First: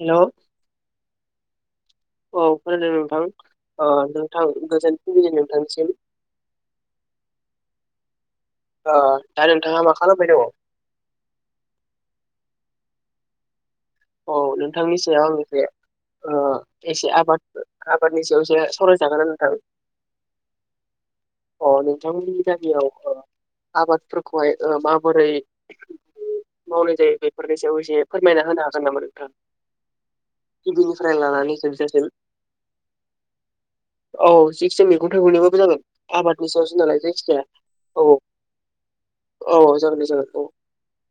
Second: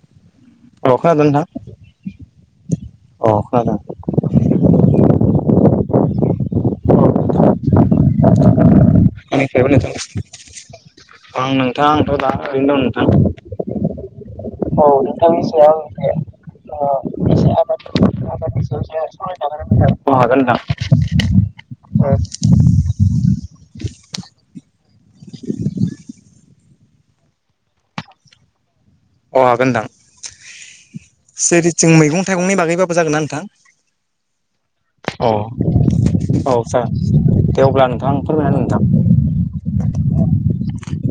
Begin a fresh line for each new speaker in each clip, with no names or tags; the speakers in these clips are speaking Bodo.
हेलौ
अखा हादों नोंथां
फोरदों नोंथां
औ खोनादों
ओ नोंथां गोजोन फुंबिनि नोंथांसिम दा
आंनिफ्रायबो
नोंथाङा
नोंथां
मा खालामबाय दङ?
आं नोंथां आंथ' दा ओरैनो दं नोंथां। औ [inaudible]
नोंथांनि सायाव आंनिफ्राय ओ एसे आबाद आबादनि सायाव एसे सावरायजागोन ना नोंथां
[unintelligible] हागोन नोंथां
अ
अ
नोंथांमोनि गामियाव आबादफोरखौहाय माबोरै मावनाय जायो बेफोरनि सायाव एसे फोरमायना होनो हागोन नामा नोंथां? लानानै
जिरिथिं
जोबजासिम
मैगं थाइगंनि बागैबाबो जागोन ना नोंथां
औ जिखिजाया मैगं
औ
थाइगंनिबाबो जागोन आबादनि
औ
सायावसो
सार
नालाय जायखिजाया
दे अब्ला
औ
नोंथांं फोरमायनानै नोंथां।
औ जागोन दे जागोन औ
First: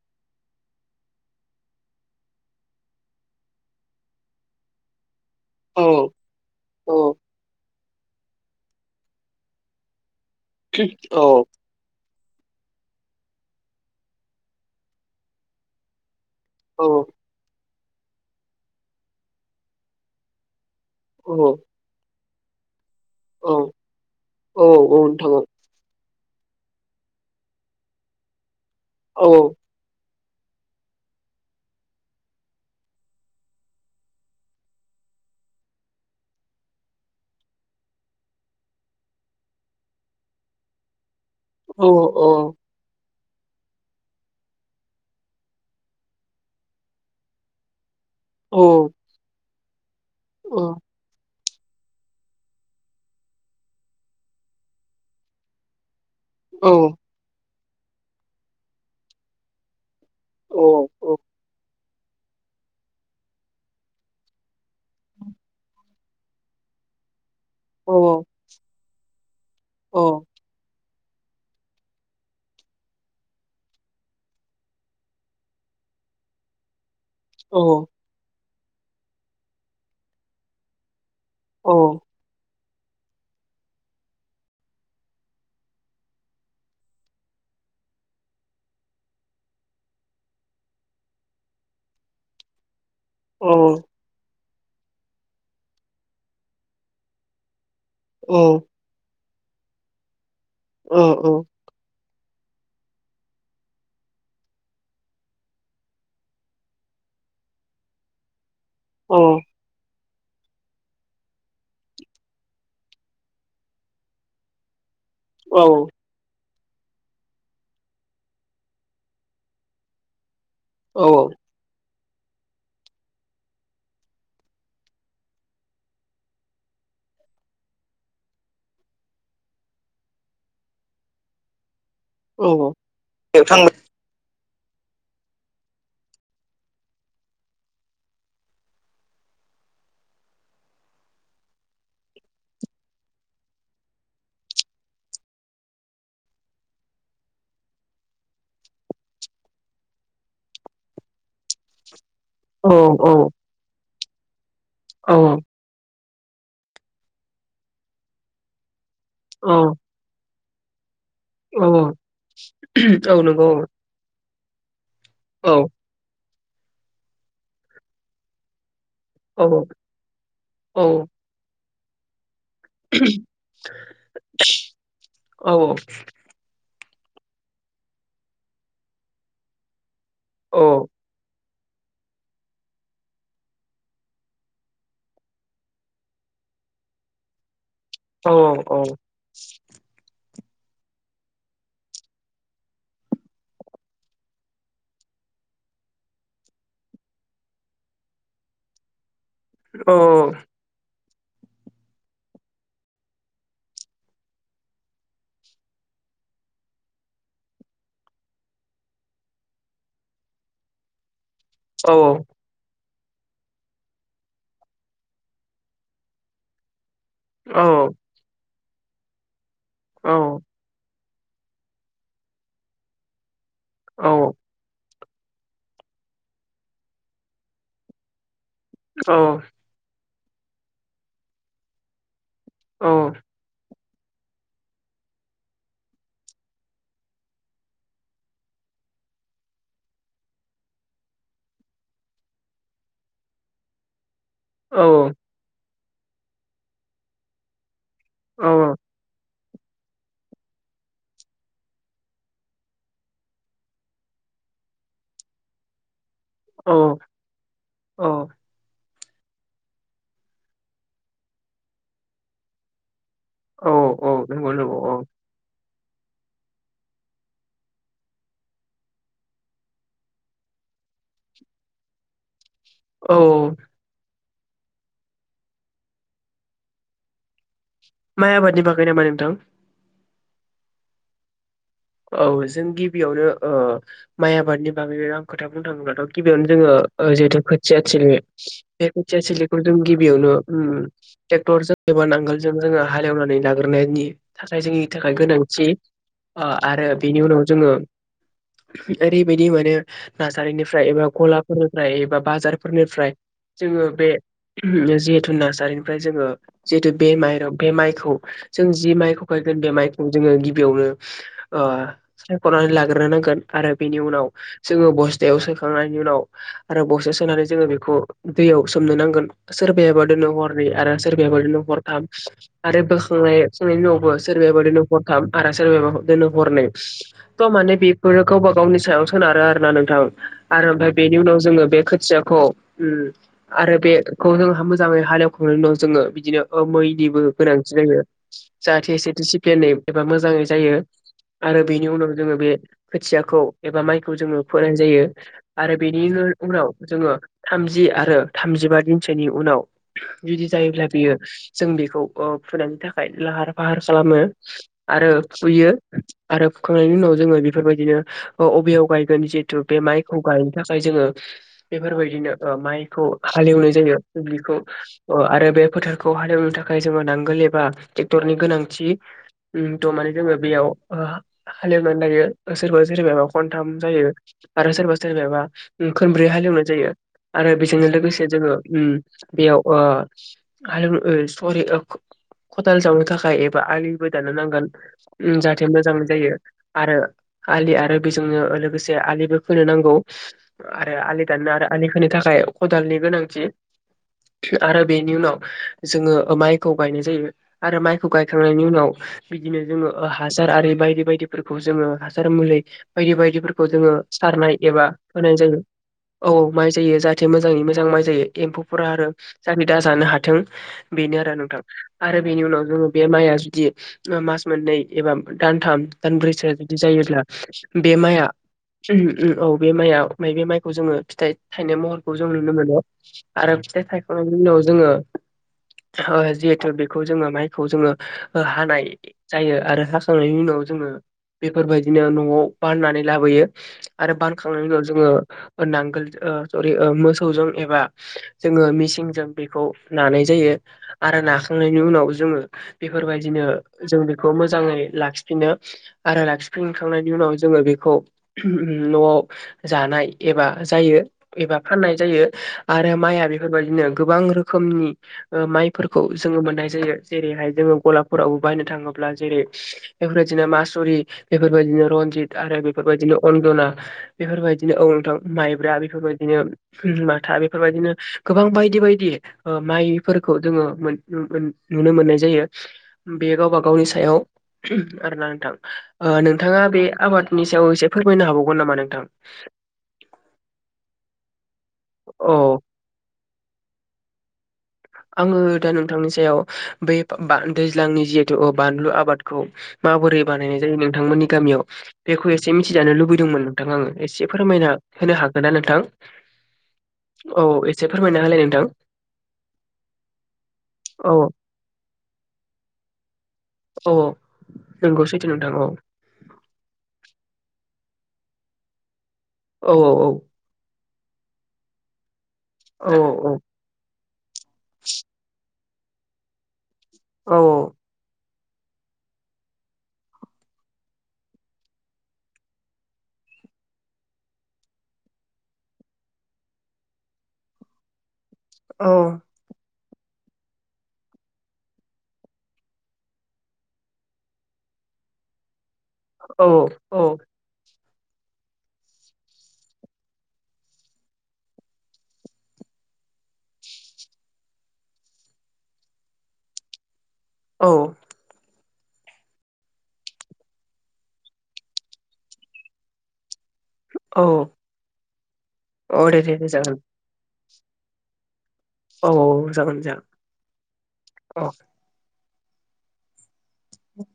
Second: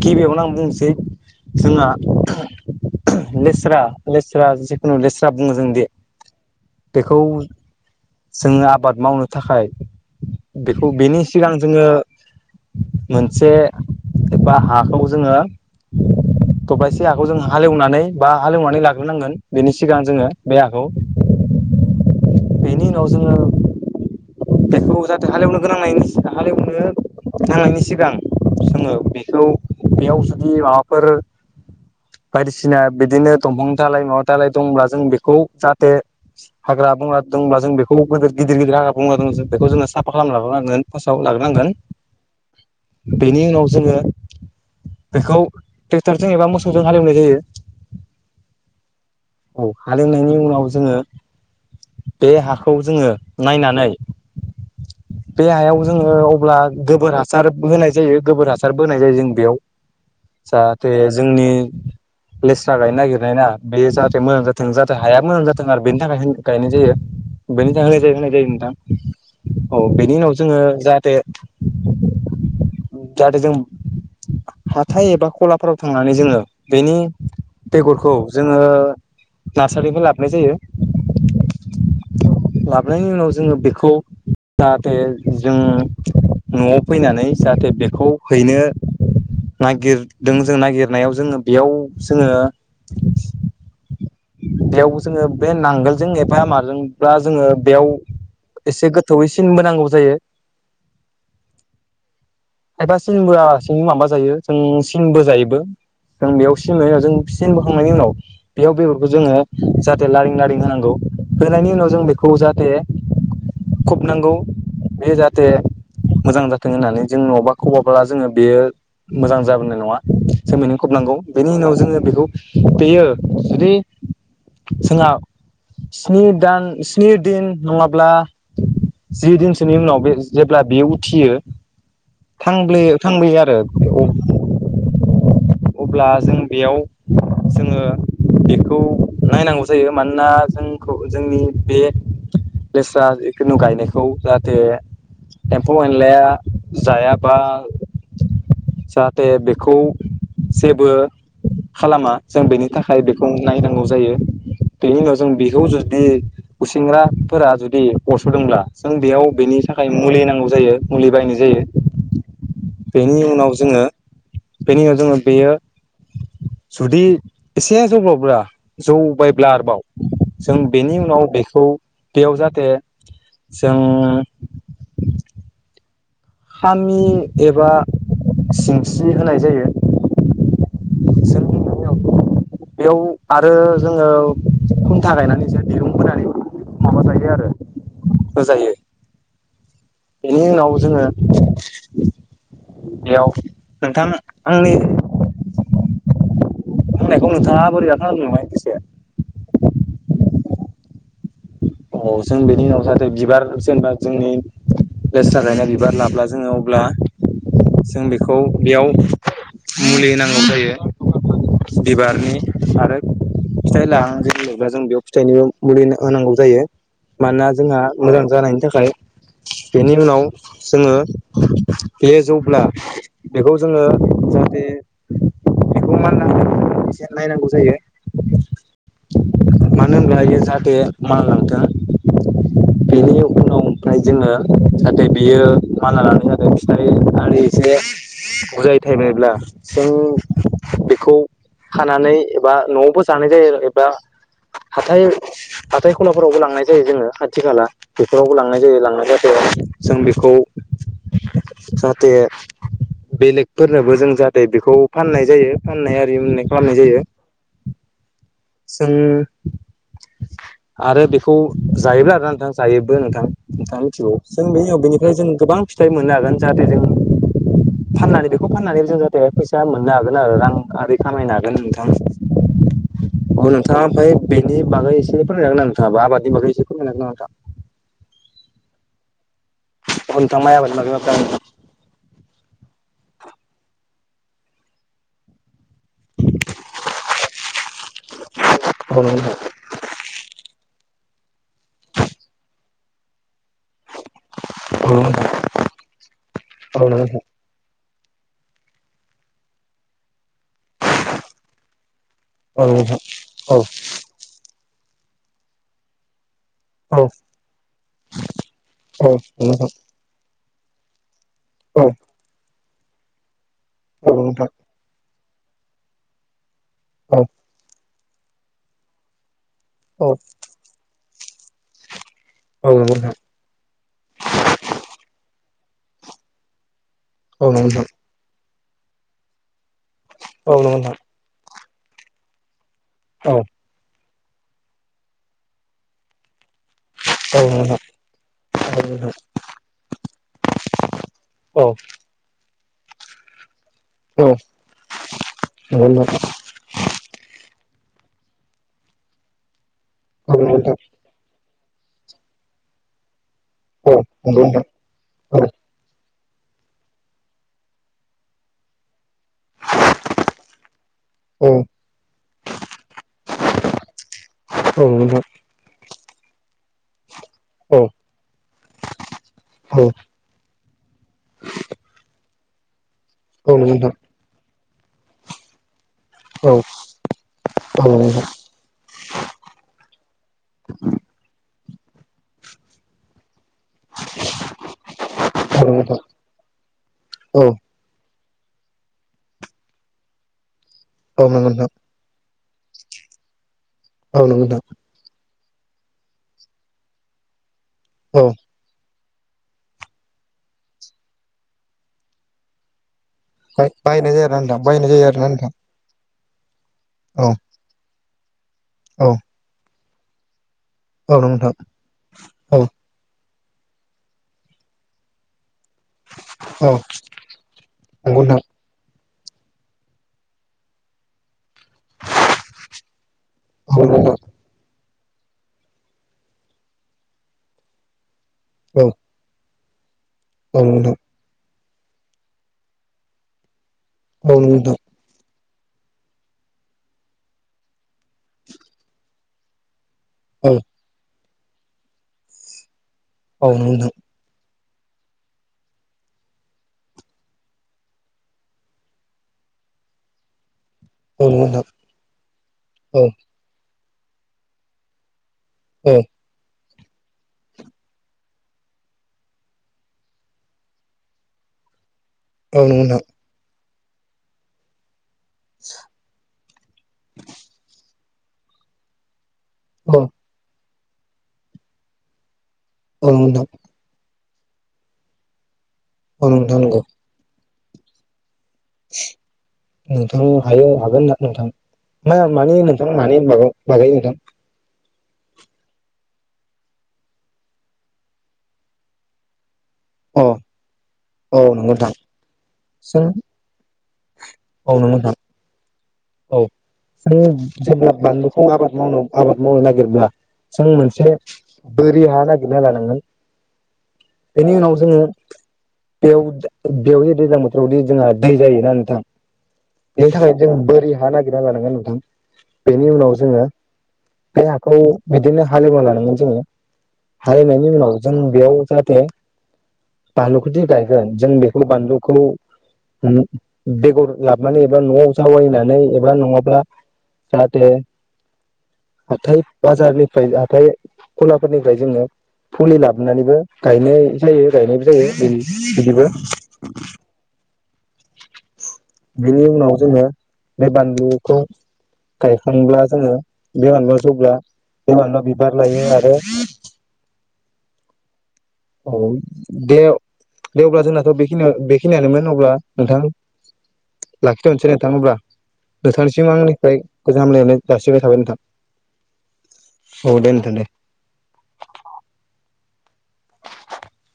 गिबियावनो आं बुंनोसै जोंहा लेस्रा लेस्रा जिखुनु लेस्रा बुङो जों
औ
दि
औ
बेखौ जोङो आबाद मावनो थाखाय बेखौ
औ
बेनि सिगां जोङो मोनसे एबा हाखौ जोङो दब्लायसे
औ
हाखौ जों हालेवनानै बा हालेवनानै लाग्रोनांगोन बेनि सिगां जोङो बे हाखौ
औ
बेनि उनाव जोङो
औ औ
बेखौ जाहाथे
नोंथां औ
हालेवनो गोनांनायनि हालेवनो थांनायनि सिगां जोङो बेखौ बेयाव दि माबाफोर बायदिसिना बिदिनो दंफां दालाय माबा दालाय दंब्ला जों बेखौ जाहाथे हागा ग्रा बंग्रा दंब्ला जों बेखौ गोदोर गदिर गदिर हाग्रा बंग्रा [unintelligible] बेखौ जों साफा खालामना लाग्रोनांगोन फास
औ औ
बेनि उनाव जोङो बेखौ ट्रेक्टरजों एबा मोसौजों हालेवनाय जायो
औ
औ हालेेंनायनि
औ
उनाव जोङो बे हाखौ जोङो नायनानै बे हायाव जोङो अब्ला
औ
गोबोर हासार बो होनाय जायो गोबोर हासारबो होनाय जायो जों बेयाव जाहाथे जोंनि लेस्रा गायनो नागिरनाय ना बे जाहाथे मोजां जाथों जाहाथे हाया मोजां जाथों आरो बेनि थाखाय गायनाय जायो बेनि
औ
थाखाय होनाय जायो होनाय जायो नोंथां औ बेनि उनाव जोङो जाहाथे जाहाथे जों हाथाय एबा खलाफोराव थांनानै जोङो बेनि
औ
बेगरखौ जोङो नार्सारिनिफ्राय लाबोनाय जायो
औ
लाबोनायनि उनाव जोङो बेखौ जाहाथे जों न'आव फैनानै जाहाथे बेखौ हैनो नागिरदों जों नागिरनायाव जोङो बेयाव जोङो बेयाव जोङो बे नांगोलजों एफा माजोंब्ला जोङो बेयाव एसे गो थोवै सिन बोनांगौ जायो
औ औ
खायफा सिनबोआलासिनो माबा जायो जों सिन बोजायोबो जों बेयाव सिन होयोना जों सिनबोखांनायनि उनाव बेयाव बेगरखौ जोङो जाथ थे लारिं लारिं होनांगौ होनायनि उनाव जों बेखौ जाहाथे खबनांगौ बे जाहाथे मोजां जा थों होननानै जों न'बा खबाब्ला जोङो बेयो मोजां जाबोनाय नङा सोमैनो खबनांगौ बेनि उनाव जोङो बेखौ बेयो जुदि जोंहा स्नि दान स्नि दिन नङाब्ला जि दिनसोनि उनाव बे जेब्ला बेयो उथियो थांब्लो थांबोयो आरो अ अब्ला जों बेयाव जोङो बेख खौ नायनांगौ जायो मानोना जोंखौ जोंनि बे लेस्रा जिखुनु गायनायखौ जाहाथे एम्फौ एनलाया जायाबा जाहाथे बेखौ जेबो खालामा जों बेनि थाखाय बेखौ औ जायो बेनि उनाव जों बेखौ जु दि गुसिंग्राफोरा जुदि अरस'दोंब्ला जों बेयाव बेनि थाखाय मुलि नांगौ जायो मुलि बायनाय
औ
जायो बेनि
नंगौ
उनाव जोङो बेनि उनाव जोङो
औ
बेयो जुदि एसे जब्रबब्ला जौ
औ
बबायब्ला आरोबाव जों
औ
बेनि उनाव बेखौ बेयाव जा थे जों
औ
आमि एबा सिंस्रि होनाय जायो
औ
जों बेयाव आरो जोङो खुन्था गायनानै जों दिरुं बोनानै माबाजयो आरो
औ औ
होजायो
औ
बेनि उनाव जोङो बेयाव नोंथां आंनि नोंथाङा बोरैबा खोनादों नामा
औ
औ जों बेनि उनाव जाहाथे बिबार जेनेबा जोंनि लेस्रा गायनायख बिबार लाब्ला जोङो अब्ला जों बेखौ बेयाव मुलि होनांगौ जायो
नंगौ
बिबारनि आरो फिथाइ लाहां जेनबायब्ला जों बेयाव फिथाइनिबो मुलि होनांगौ जायो मानोना जोंहा
नंगौ
मोजां जानायनि थाखाय बेनि उनाव जोङो बे जौब्ला बेखौ जोङो जाहाथे बेखौ मानला होनो एसे नायनांगौ जायो
औ
बेहायनोजाहाथे माललांथों बेनि उनाव जोङो जाहाथे बियो माना लानाय जादों फिथाइ आरो एसे बुजायै थायायनायब्ला जों बेखौ खानानै एबा न'आवबो जानाय जायो एबा हाथाय हाथाय खलाफोरावबो लांनाय जायो जोङो खाथि खाला बेफोरावबो लांनाय जायो लांनाय जायो जों बेखौ जाहाथे बेलेगफोरनोबो जों जाहाथे बेखौ फाननाय जायो फाननाया नाय खालामनाय जायो जों आरो बेखौ जायोब्ला आरोना नोंथां जायो नोंथां नोंथांङख मिथिगौ जों बे उ बेनिफ्राय जों गोबां फिथाइ मोननो हागोन जाहाथे जों फाननानै बेखौ फाननानैबो जों जाहाथे फैसा मोननो हागोन आरो रां आरि खामायनो हागोन नोंथां
औ
अ नोंथाङा ओमफ्रायबेनि बागाय एसे फोरमायनो हागोन नामा नोंथाङाबो आबादिनि बागै फोरमायनो हागोन नामा नोंथां
माय आबादनि बागै नामा नोंथां
अ नोंथां माय आबादनि बखबो जागोन
औ जों गिबियावनो माइ आबादनि बागै आं खोथा बुं बुंनो थांङोबाथ गिबियावनो जोङो जिहेथु खोथिया सिलि बे
औ
खोथिया
नंगौ
सिलिखौ जों गिबियावनो ट्रेक्टर जों एबा नांगोल जजों जोङो हालेवनानै लाोन खारनायनि थाखाय जोंनि थाखाय
नोंथां
गोनांथि
औ
आरो
नंगौ
बेनि
नोंथां
उनाव जोङो आरैबायदि माने नार्सारिनिफ्राय एबा गलाफोरनिफ्राय एबा
औ नंगौ
बाजारफोरनिफ्राय जोङो बे जिहेथु नार्सारिनिफ्राय जोङो जिहेथु बे माइराव बे माइखौ जों जि माइखौ फायगोन
नोंथां
बे माइखौ जोङो गिबियावनो
औ नंगौ नोंथां औ
सायख'नानै लाग्रो नांगोन आरो बेनि उनाव जोङो बस थायाव सोखांनायनि उनाव आरो बसे सोनानै जोङो बेखौ दैयाव सोमनो नांगोन
औ
सोरबाबादिनो हरनि आरो सोरबायााबा दिनो हरथाम
औ नंगौ नोंथां औ
आरो
नंगौ नोंथां
बोखांनाय सनायनि उनावबो सोरबायाबो दोन हरथाम आरो सोरबाबा दोनो हरनै थ माने बेफोरो गावबा गावनि सायाव सोनारो आरो ना नोंथां
औ नंगौ नोंथां औ नंगौ नोंथां औ नंगौ नोंथां औ
आरो
नंगौ
ओमफ्राय
नोंथां
बेनि उनाव जोङो बे खोथियाखौ
औ नंगौ नोंथां औ नंगौ नोंथां औ नंगौ नोंथां औ नंगौ
आरो बेखौ जों मोजाङै हालेवखांनानैं जोङो बिदिनो मैनिबो
नोंथां औ नंगौ नोंथां औ नंगौ नोंथां औ नंगौ नोंथां औ नंगौ नोंथां औ नंगौ नोंथां
गोनांथि जायो जाहाथे एसे डिसिप्लिनै एबा मोजाङै जायो आरो बेनि उनाव जोङो बे खोथियाखौ एबा माइखौ जोङो फोनाय जायो आरो बेनि उनाव जोङो थामज जि आरो थामजिबा दिनसोनि उनाव जुदि जायोब्ला बेयो जों बेखौ फुनायनि थाखाय लाहार फाहार खालामो आरो फुयो आरो फुखांनायनि उनाव जोङो बेफोरबायदिनो ओ अबेयाव गाय गोन जिहेतु बे माइखौ गायनो थाखाय जोङो बेफोरबायदिनो ओ माइखौ हालेवनाय जायो [unintelligible] खौ आरो बे फोथार खौ हालेवनो थाखाय जोङो नांगोल एबा ट्रेक्टरनि गोनांथि उम द माने जोङो बेयाव ओ हालेवनानै लायो सोरबा सोरबाबा खनथाम जायो आरो सोरबा सोरबाबा ओम खोनब्रै हालेवनाय जायो आरो बेजोंनो लोगोसे जोङो ओम बेयाव ओ [unintelligible] सरि खदाल जावनो थाखाय बा आलिबो दाननो नांगोन उम जाहाथे मोजां जायो आरो आलि आरो बि जोङो लोगोसे आलिबो खोनो नांगौ आरो आलि दाननो आरो आलि खोनो थाखाय खदालनि गोनांथि
औ नंगौ नोंथां
आरो बेनि उनाव जोङो माइखौ गायनाय जायो आरो माइखौ
औ
गायखांनायनि उनाव बिदिनो जोङो हासार आरि बायदि बायदिफोरखौ जोङो हासार मुलि बायदि बायदिफोरखौ जोङो
बाहायनाय जाया आरोना
सारनाय
नोंथां
एबा
बाहायनाय जायो आरोना
होनाय
नोंथां
जायो औ माइ जायो
औ
जाहाथे मोजाङै मोजां माइ जायो एम्फौफोरा आरो जाहाथे दाजानो हाथों
औ
बेनो
नंगौ
आरो नोंथां आरो बेनि
औ
उनाव जोङो बे माइआ जुदि मास मोननै एबा दानथाम दानब्रैसो
औ
जुदि जायोब्ला बे
नंगौ
माइआ
नोंथां
उम औ बे माइआ बे माइखौ जोङो फिथाइ थाइनाय महरखौ जों नुनो मोनो आरो
औ
फिथाइ
नोंथां
थायखांनायनि उनाव जोङो ओ जिहेथु बेखौ जोङो माइखौ जोङो ओ हानाय
औ
जायो खांनायनि
औ
उनाव जोङो
नोंथां
बेफोरबायदिनो न'आव बाननानै लाबोयो आरो
औ नंगौ
बानखांनायनि
नोंथां
उनाव जोङो ओ नांगोल ओ सरि मोसौजों एबा जोङो मिसिनजों बेखौ नानाय
औ
जायो आरो नाखांनायनि उनाव जोङो बेफोरबायदिनो
औ नंगौ नोंथां
जों बेखौ मो जाङै लाखिफिनो आरो लाखिफिनखांनायनि उनाव जोङो बेखौ न'आव जानाय एबा जायो
औ नंगौ
एबा
नोंथां
फाननाय जायो आरो माइआ बेफोरबायदिनो गोबां रोखोमनि ओ
औ
माइफोरखौ जोङो मोननाय जायो जेरैहाय जोङो गलाबफोरावबो बायनो थाङोब्ला जेरै बेफोरबायदिनो मासुरि बेफोरबायदिनो रनजित आरो
औ नंगौ नोंथां
बेफोरबायदिनो अनन्दना बेफोरबायदिनो औ नोंथां माइब्रा बेफोरबायदिनो माथा बेफोरबायदिनो गोबां बायदि बायदि ओ
औ
माइफोरखौ जोङो मोन नुनो मोननाय जायो
औ
बे गावबा गावनि सायाव आरोना नोंथां ओ
नंगौ नोंथां औ नोंथां
नोंथाङा बे
नंगौ
आबादनि सायाव एसे फोरमायनो हाबावो
नोंथां हायो हागोन ना नोंथां [unintelligible] माबा
औ
मागाय नोंथां
आङो दा नोंथांनि सायाव बे दैज्लांनि जिहेथु अ बानलु आबादखौ माबोरै
अ
बानायनाय जायो नोंथांमोननि
औ
गामियाव
नंगौ नोंथां
बेखौ एसे मिथिजानो
जों
लुबैदोंमोन नोंथाङा आङो एसे फोरमायना
औ नंगौ नोंथां
होनो हागोनना नोंथां
औ जों
औ एसे
जेब्ला
फोरमायना
बानलुखौ
होलाय नोंथां
आबाद मावनो आबाद माव नो नागिरब्ला जों मोनसे
औ
बोरि हा नागिरना लानांगोन
औ
बेनि उनाव जोङो
नंगौ सैथो नोंथां औ
बेयाव बेयाव दैज्लां बोथोराव दि जोंहा दै जायोना नोंथां
औ
बेनि थाखाय जों बोरि हा नागिरना लानांगोन नोंथां बेनि
औ
उनाव जोङो बे हाखौ बिदिनो हालेवना लानांगोन जोङो
औ
हालेवनायनि उनाव जों बेयाव जाहाथे बानलुखौदि गायगोन जों बेखौ बानलुखौ बेगर लाबनानै एबा न'आव जावैनानै एबा नङाब्ला जाहाथे
औ
हाथाय बाजारनि फ्राय हाथाय गलाफोरनिफ्राय जोङो फुलि लाबोनानैबो गायनाय जायो गायनायबो जायो बिदिबो
औ औ
बेनि उनाव जोङो बे बानलुखौ गायखांब्ला जोङो बि मानाव जौब्ला बिमानाव बिबार लायो आरो
औ
औ दे दे अब्ला जोंनाथ' बेखिनियाव बेखिनियानोमोन अब्ला नोंथां
औ
लाखिथारनोसै नोंथां अब्ला
औ दे
नोंथांनिसिम
दे दे जागोन
आंनिफ्राय गोजान हामलायनाय जासिबाय थाबाय नोंथां।
औ जागोन जागोन
औ दे नोंथां
औ औ